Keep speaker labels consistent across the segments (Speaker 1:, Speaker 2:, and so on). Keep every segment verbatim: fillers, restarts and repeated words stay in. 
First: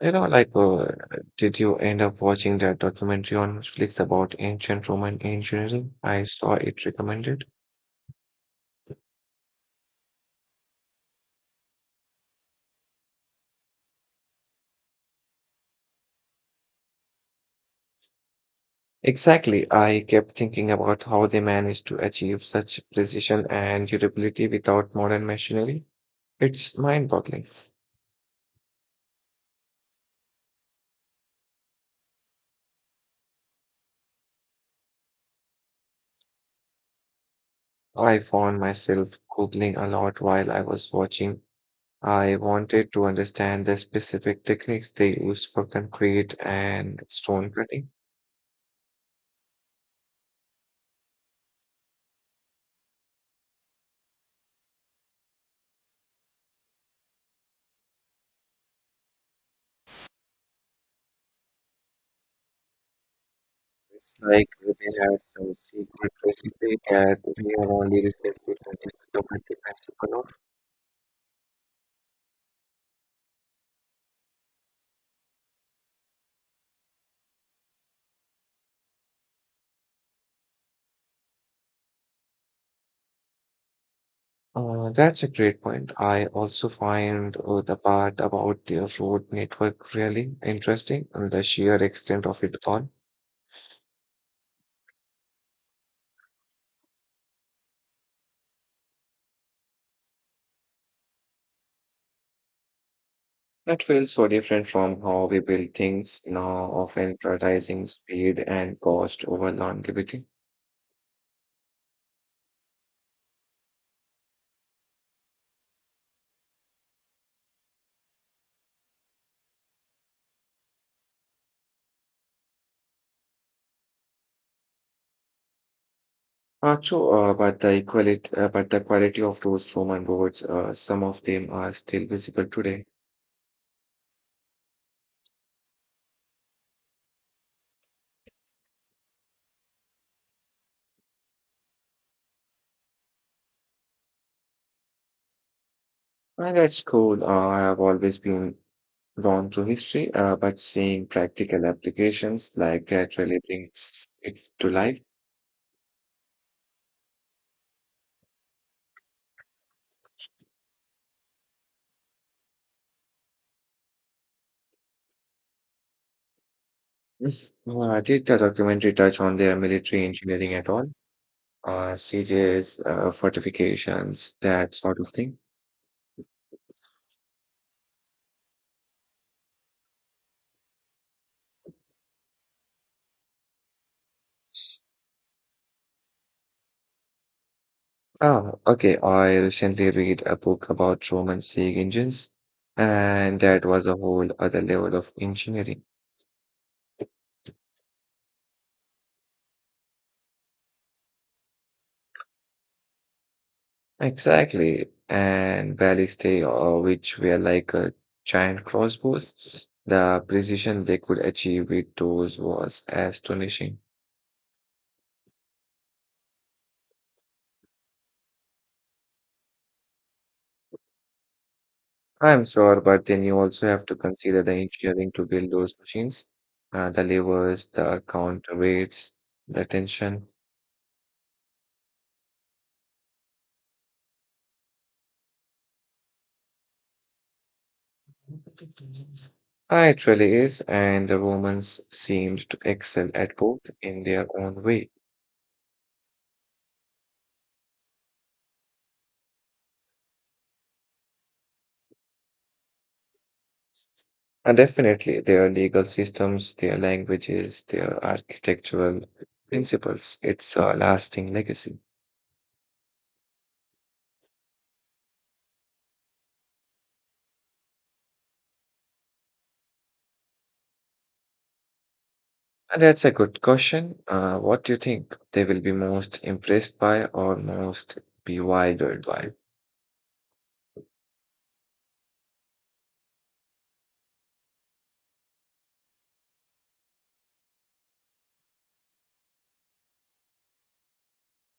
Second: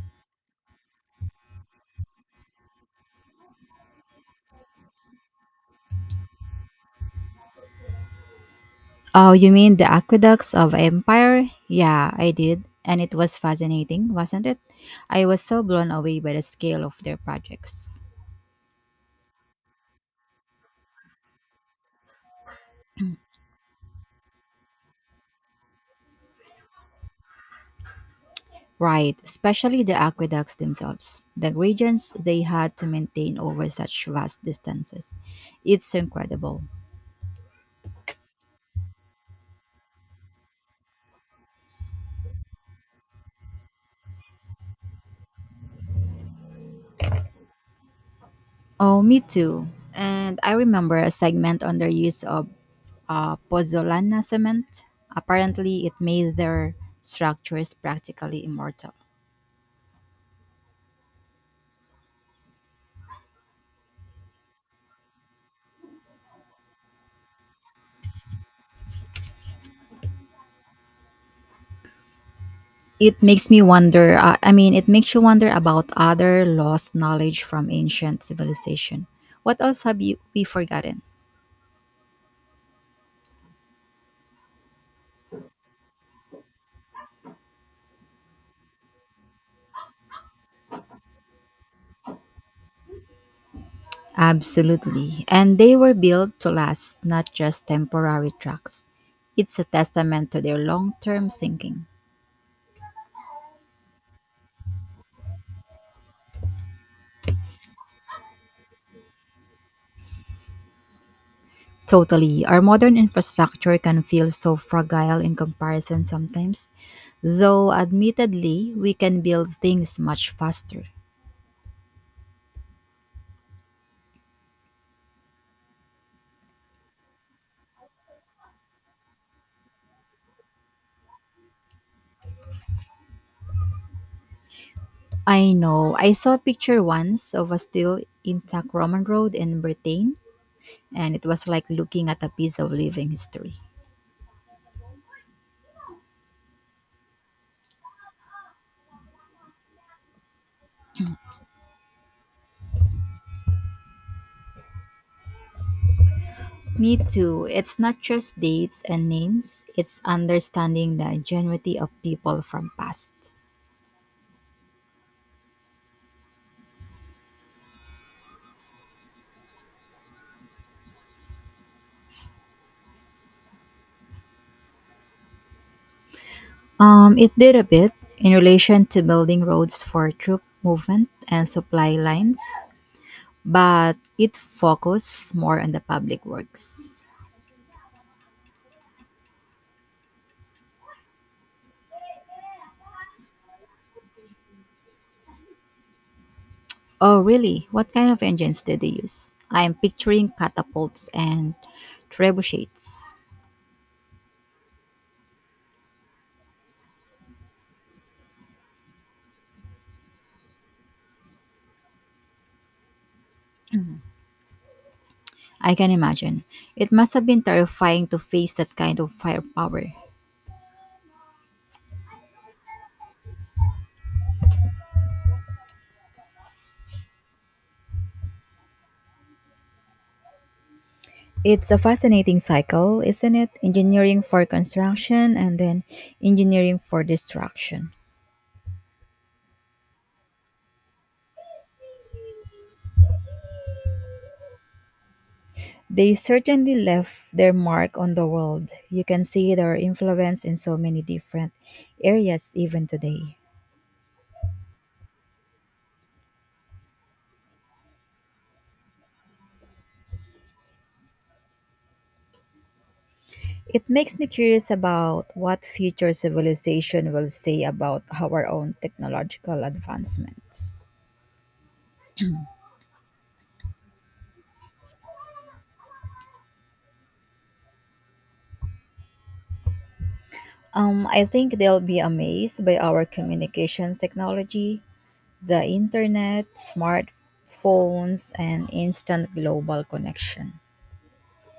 Speaker 1: You know, like, uh, did you end up watching that documentary on Netflix about ancient Roman engineering? I saw it recommended.
Speaker 2: Oh, you mean the aqueducts of empire? Yeah, I did. And it was fascinating, wasn't it? I was so blown away by the scale of their projects.
Speaker 1: Exactly. I kept thinking about how they managed to achieve such precision and durability without modern machinery. It's mind-boggling.
Speaker 2: Right, especially the aqueducts themselves, the regions they had to maintain over such vast distances. It's incredible.
Speaker 1: I found myself Googling a lot while I was watching. I wanted to understand the specific techniques they used for concrete and stone cutting.
Speaker 2: Oh, me too. And I remember a segment on their use of uh, pozzolana cement. Apparently, it made their structures practically immortal.
Speaker 1: It's like they had some secret recipe that we have only recently discovered the principle of.
Speaker 2: It makes me wonder, uh, I mean, it makes you wonder about other lost knowledge from ancient civilization. What else have you we forgotten?
Speaker 1: Uh, that's a great point. I also find uh, the part about the road network really interesting and the sheer extent of it all.
Speaker 2: Absolutely. And they were built to last, not just temporary tracks. It's a testament to their long-term thinking.
Speaker 1: That feels so different from how we build things now, often prioritizing speed and cost over longevity.
Speaker 2: Totally. Our modern infrastructure can feel so fragile in comparison sometimes, though admittedly, we can build things much faster.
Speaker 1: Uh, true, uh, but the equality, uh, but the quality of those Roman roads, uh, some of them are still visible today.
Speaker 2: I know. I saw a picture once of a still intact Roman road in Britain, and it was like looking at a piece of living history.
Speaker 1: Uh, that's cool. Uh, I have always been drawn to history, uh, but seeing practical applications like that really brings it to life.
Speaker 2: Me too. It's not just dates and names, it's understanding the genuity of people from past.
Speaker 1: Mhm. Uh, did the documentary touch on their military engineering at all? Uh, sieges, uh, fortifications, that sort of thing?
Speaker 2: Um, it did a bit in relation to building roads for troop movement and supply lines, but it focused more on the public works.
Speaker 1: Ah, okay. I recently read a book about Roman siege engines, and that was a whole other level of engineering.
Speaker 2: Oh, really? What kind of engines did they use? I am picturing catapults and trebuchets.
Speaker 1: Exactly. And barely stay, or which were like a giant crossbows. The precision they could achieve with those was astonishing.
Speaker 2: I can imagine. It must have been terrifying to face that kind of firepower.
Speaker 1: I'm sure, but then you also have to consider the engineering to build those machines, uh, the levers, the counterweights, the tension.
Speaker 2: It's a fascinating cycle, isn't it? Engineering for construction and then engineering for destruction.
Speaker 1: Ah, it really is, and the Romans seemed to excel at both in their own way.
Speaker 2: They certainly left their mark on the world. You can see their influence in so many different areas even today.
Speaker 1: And definitely, their legal systems, their languages, their architectural principles, it's a lasting legacy.
Speaker 2: It makes me curious about what future civilization will say about our own technological advancements.
Speaker 1: And that's a good question. Uh, what do you think they will be most impressed by or most bewildered by?
Speaker 2: Um, I think they'll be amazed by our communications technology, the internet, smartphones, and instant global connection.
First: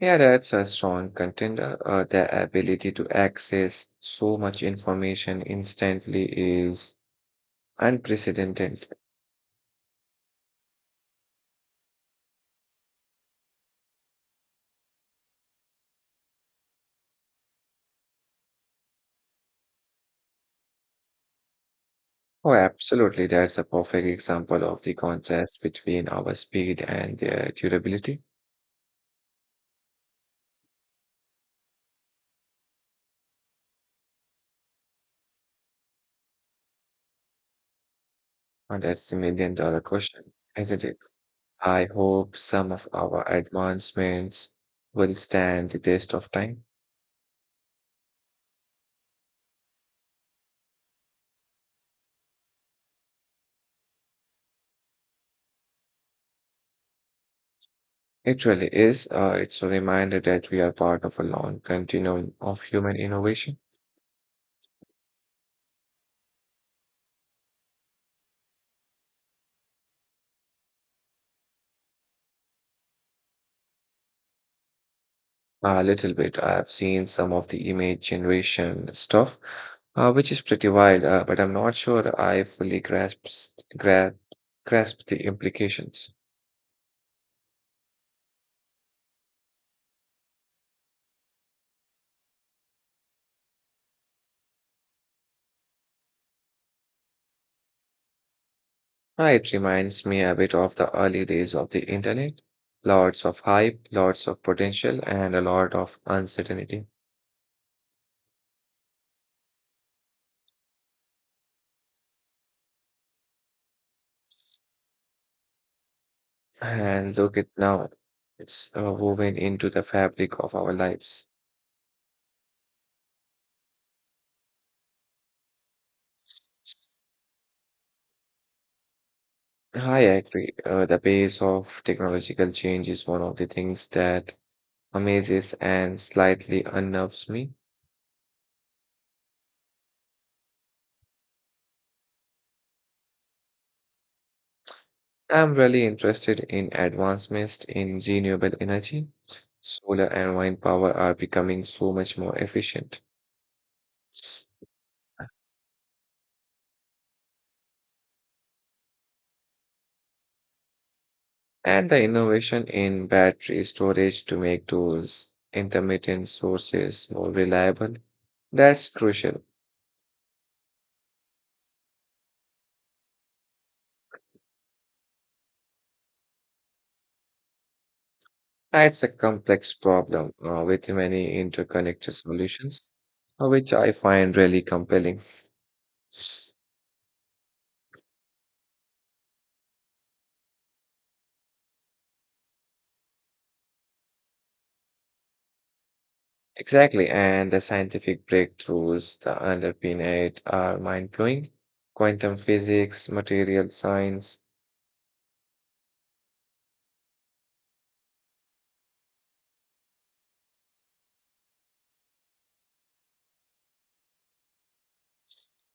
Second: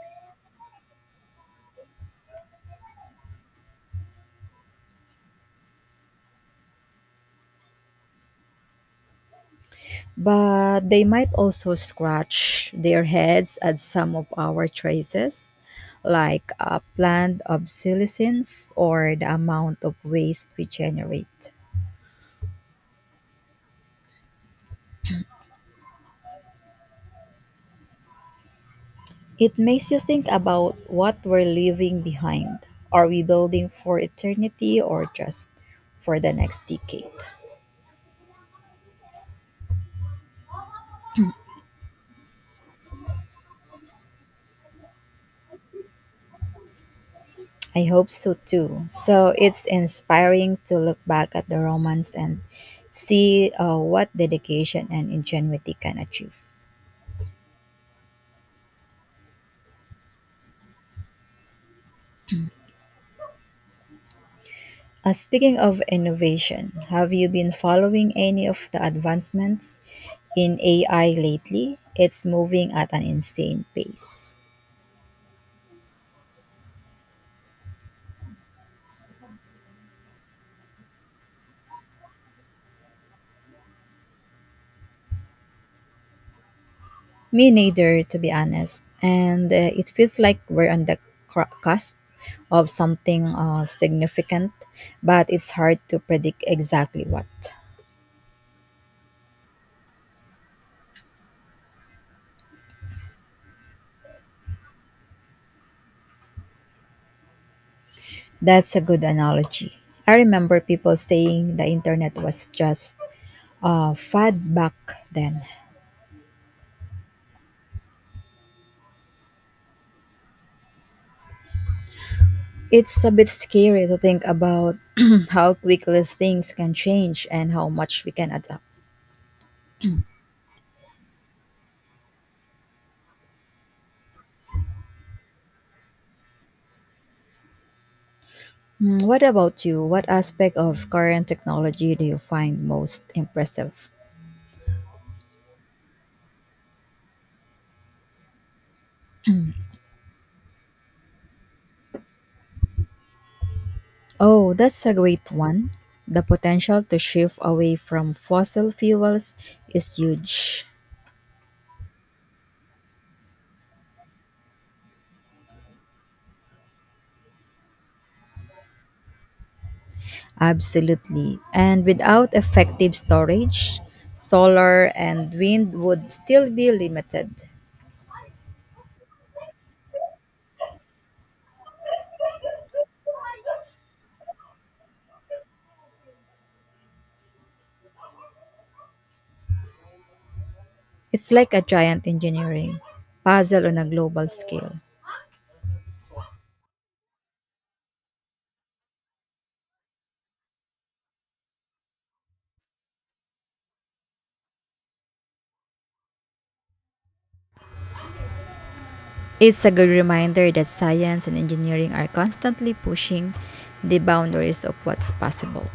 Speaker 1: Yeah, that's a strong contender. Uh, the ability to access so much information instantly is unprecedented.
Speaker 2: But they might also scratch their heads at some of our choices, like uh, planned obsolescence or the amount of waste we generate.
Speaker 1: Oh, absolutely. That's a perfect example of the contrast between our speed and their durability.
Speaker 2: It makes you think about what we're leaving behind. Are we building for eternity or just for the next decade?
Speaker 1: And that's the million dollar question, isn't it? I hope some of our advancements will stand the test of time.
Speaker 2: I hope so too. So it's inspiring to look back at the Romans and see uh, what dedication and ingenuity can achieve.
Speaker 1: It really is. Uh, it's a reminder that we are part of a long continuum of human innovation.
Speaker 2: Uh, speaking of innovation, have you been following any of the advancements in A I lately? It's moving at an insane pace.
Speaker 1: A little bit. I've seen some of the image generation stuff, uh, which is pretty wild, uh, but I'm not sure I fully grasps, grasp, grasp the implications.
Speaker 2: Me neither, to be honest. And uh, it feels like we're on the cr- cusp of something uh, significant, but it's hard to predict exactly what.
Speaker 1: Uh, it reminds me a bit of the early days of the internet. Lots of hype, lots of potential, and a lot of uncertainty.
Speaker 2: That's a good analogy. I remember people saying the internet was just a fad back then.
Speaker 1: And look at now, it's uh, woven into the fabric of our lives.
Speaker 2: It's a bit scary to think about how quickly things can change and how much we can adapt.
Speaker 1: I agree. Uh, the pace of technological change is one of the things that amazes and slightly unnerves me.
Speaker 2: Hmm. What about you? What aspect of current technology do you find most impressive?
Speaker 1: I'm really interested in advancements in renewable energy. Solar and wind power are becoming so much more efficient,
Speaker 2: Oh, that's a great one. The potential to shift away from fossil fuels is huge.
Speaker 1: and the innovation in battery storage to make those intermittent sources more reliable. That's crucial.
Speaker 2: Absolutely. And without effective storage, solar and wind would still be limited.
Speaker 1: It's a complex problem uh, with many interconnected solutions, uh, which I find really compelling.
Speaker 2: It's like a giant engineering puzzle on a global scale.
Speaker 1: Exactly, and the scientific breakthroughs that underpin it are mind-blowing. Quantum physics, material science.
Speaker 2: It's a good reminder that science and engineering are constantly pushing the boundaries of what's possible.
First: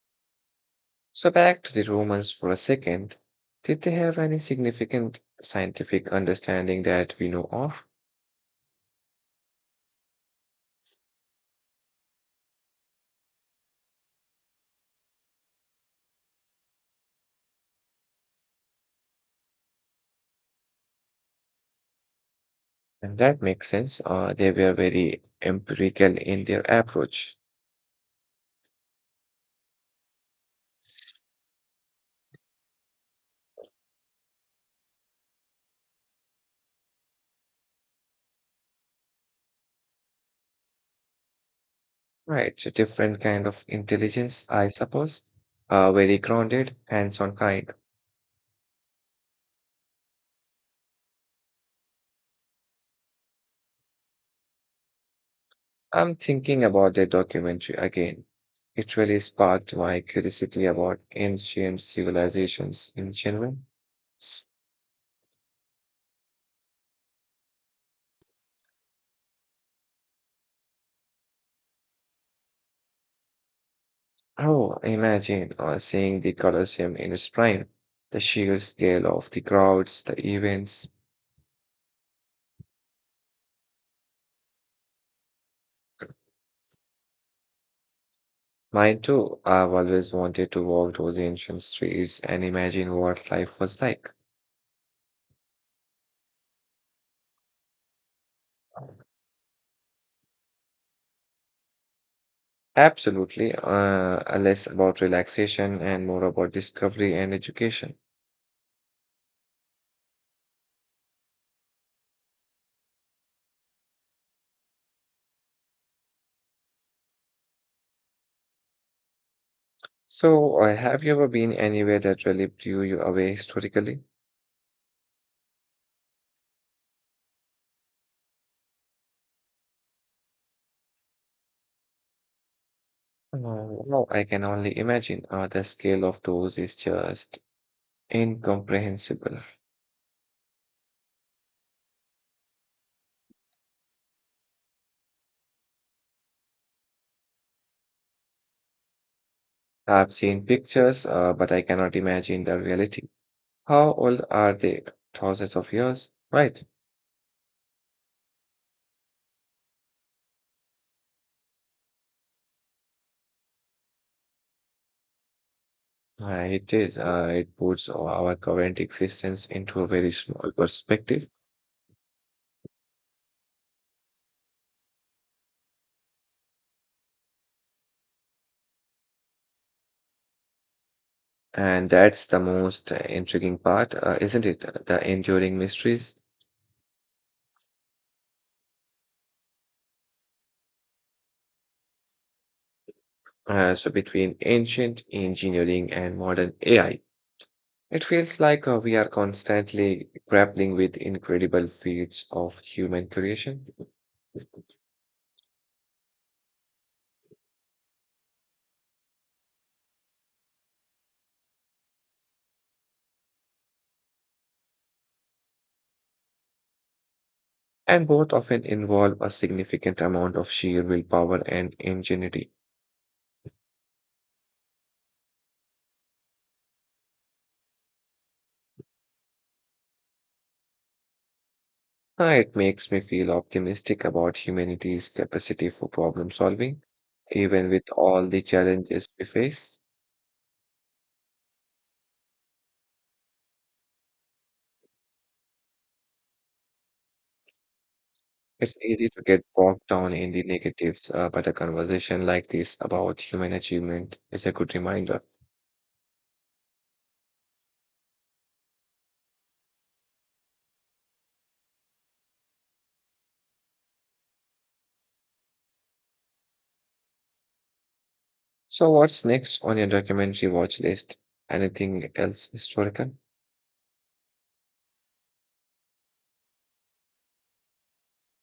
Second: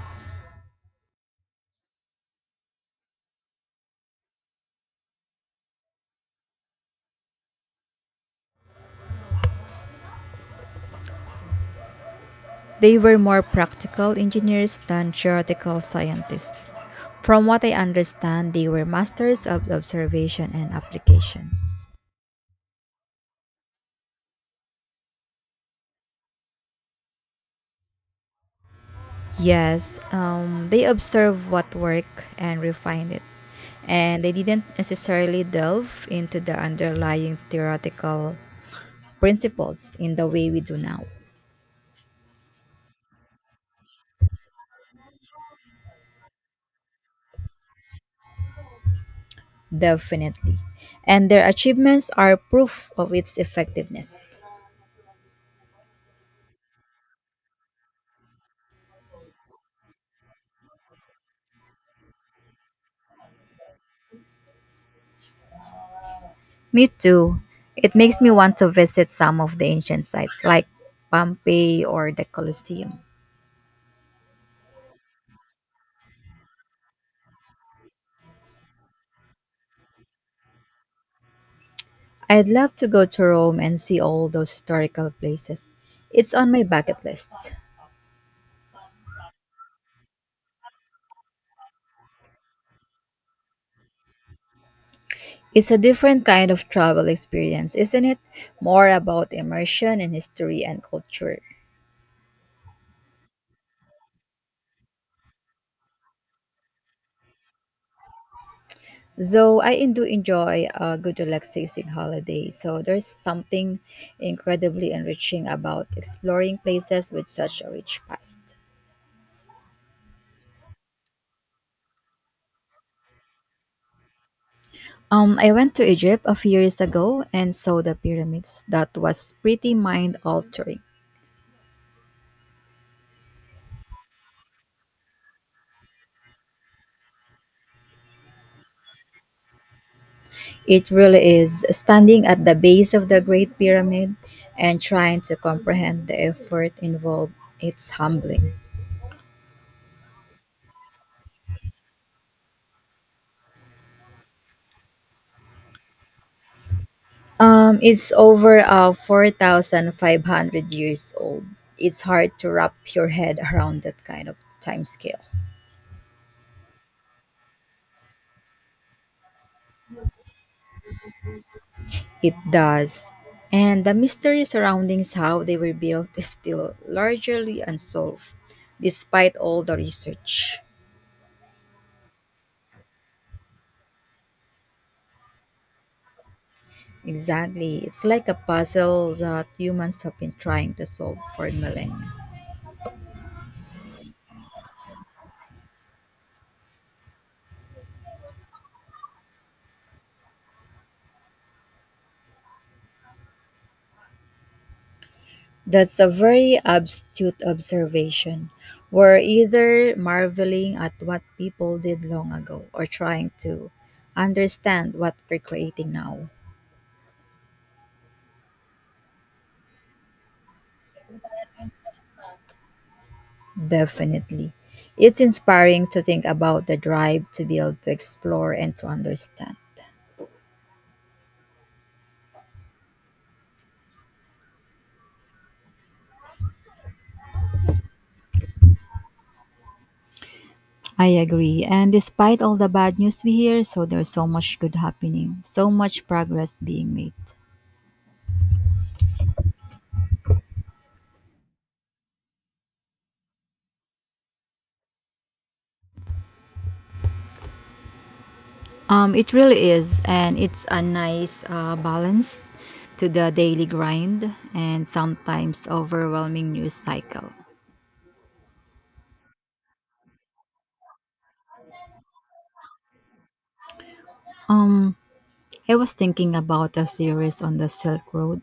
Speaker 1: So back to the Romans for a second. Did they have any significant scientific understanding that we know of?
Speaker 2: They were more practical engineers than theoretical scientists. From what I understand, they were masters of observation and applications.
Speaker 1: And that makes sense. Uh, they were very empirical in their approach.
Speaker 2: Yes, um, they observed what worked and refined it, and they didn't necessarily delve into the underlying theoretical principles in the way we do now.
Speaker 1: Right, so different kind of intelligence, I suppose. Uh, very grounded, hands-on kind.
Speaker 2: Definitely. And their achievements are proof of its effectiveness.
Speaker 1: I'm thinking about the documentary again. It really sparked my curiosity about ancient civilizations in general.
Speaker 2: Me too. It makes me want to visit some of the ancient sites like Pompeii or the Colosseum.
Speaker 1: Oh, imagine uh, seeing the Colosseum in its prime, the sheer scale of the crowds, the events.
Speaker 2: I'd love to go to Rome and see all those historical places. It's on my bucket list.
Speaker 1: Mine too, I've always wanted to walk those ancient streets and imagine what life was like.
Speaker 2: It's a different kind of travel experience, isn't it? More about immersion in history and culture.
Speaker 1: Absolutely, uh, less about relaxation and more about discovery and education.
Speaker 2: Though I do enjoy a good relaxing holiday, so there's something incredibly enriching about exploring places with such a rich past.
Speaker 1: So, uh, have you ever been anywhere that really blew you away historically?
Speaker 2: Um, I went to Egypt a few years ago and saw the pyramids. That was pretty mind altering.
Speaker 1: Oh, wow. I can only imagine. Uh, the scale of those is just incomprehensible.
Speaker 2: It really is standing at the base of the Great Pyramid and trying to comprehend the effort involved. It's humbling.
Speaker 1: I've seen pictures, uh, but I cannot imagine the reality. How old are they? Thousands of years? Right.
Speaker 2: Um, it's over uh, four thousand five hundred years old. It's hard to wrap your head around that kind of time scale.
Speaker 1: Uh, it is. Uh, it puts our current existence into a very small perspective.
Speaker 2: It does. And the mystery surrounding how they were built is still largely unsolved, despite all the research.
Speaker 1: And that's the most uh, intriguing part, uh, isn't it? The enduring mysteries.
Speaker 2: Exactly. It's like a puzzle that humans have been trying to solve for millennia.
Speaker 1: Uh, so between ancient engineering and modern A I. It feels like uh, we are constantly grappling with incredible feats of human creation.
Speaker 2: That's a very astute observation. We're either marveling at what people did long ago or trying to understand what we're creating now.
Speaker 1: And both often involve a significant amount of sheer willpower and ingenuity.
Speaker 2: Definitely. It's inspiring to think about the drive to build, to explore, and to understand.
Speaker 1: Uh, It makes me feel optimistic about humanity's capacity for problem solving, even with all the challenges we face.
Speaker 2: I agree. And despite all the bad news we hear, so there's so much good happening, so much progress being made.
Speaker 1: It's easy to get bogged down in the negatives, uh, but a conversation like this about human achievement is a good reminder.
Speaker 2: Um, it really is, and it's a nice uh, balance to the daily grind and sometimes overwhelming news cycle.
Speaker 1: So, what's next on your documentary watch list? Anything else historical?
Speaker 2: Um, I was thinking about a series on the Silk Road.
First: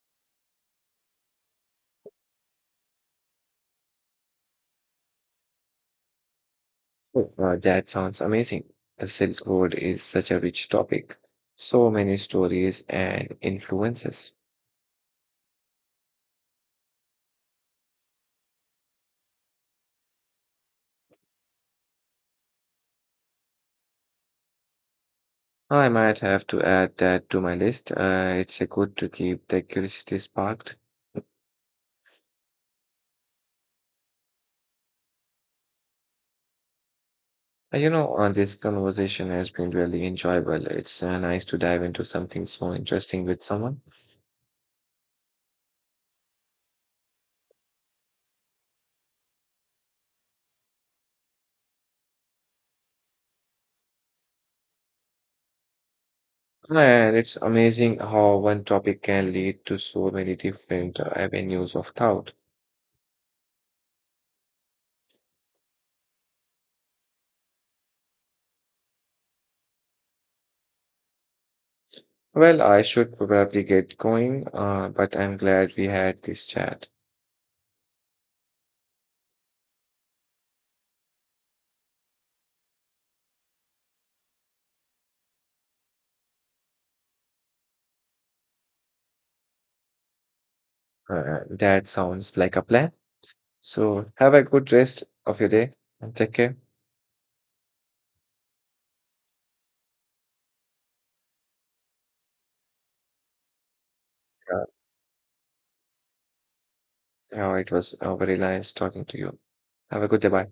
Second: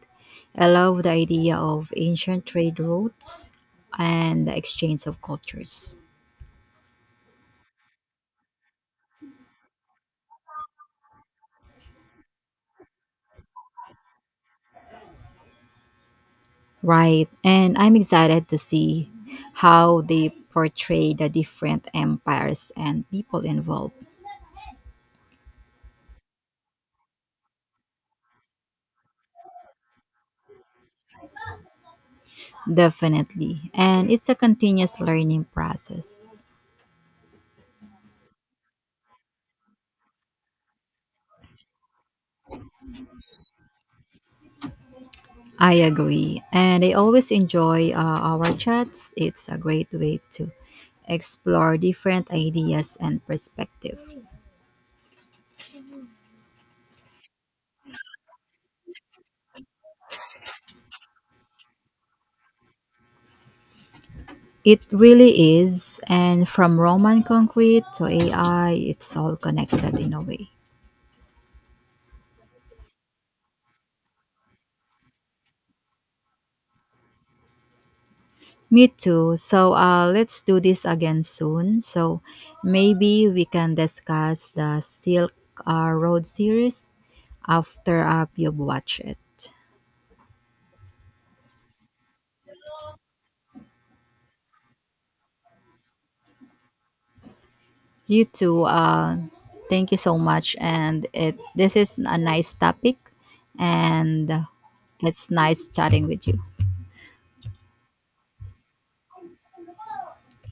Speaker 2: I love the idea of ancient trade routes and the exchange of cultures.
Speaker 1: Oh, Uh, that sounds amazing. The Silk Road is such a rich topic, so many stories and influences.
Speaker 2: Right, and I'm excited to see how they portray the different empires and people involved.
Speaker 1: I might have to add that to my list. Uh, it's a good to keep the curiosity sparked.
Speaker 2: Definitely, and it's a continuous learning process.
Speaker 1: Uh, you know, uh, this conversation has been really enjoyable. It's uh, nice to dive into something so interesting with someone.
Speaker 2: I agree, and I always enjoy uh, our chats. It's a great way to explore different ideas and perspective.
Speaker 1: And it's amazing how one topic can lead to so many different uh, avenues of thought.
Speaker 2: It really is. And from Roman concrete to A I, it's all connected in a way.
Speaker 1: Well, I should probably get going, uh, but I'm glad we had this chat.
Speaker 2: Me too. So uh, let's do this again soon. So maybe we can discuss the Silk uh, Road series after uh, you've watched it.
Speaker 1: Uh, that sounds like a plan. So have a good rest of your day and take care.
Speaker 2: You too. Uh, thank you so much. And it this is a nice topic, and it's nice chatting with you.
Speaker 1: Oh, it was uh, very nice talking to you. Have a good day. Bye.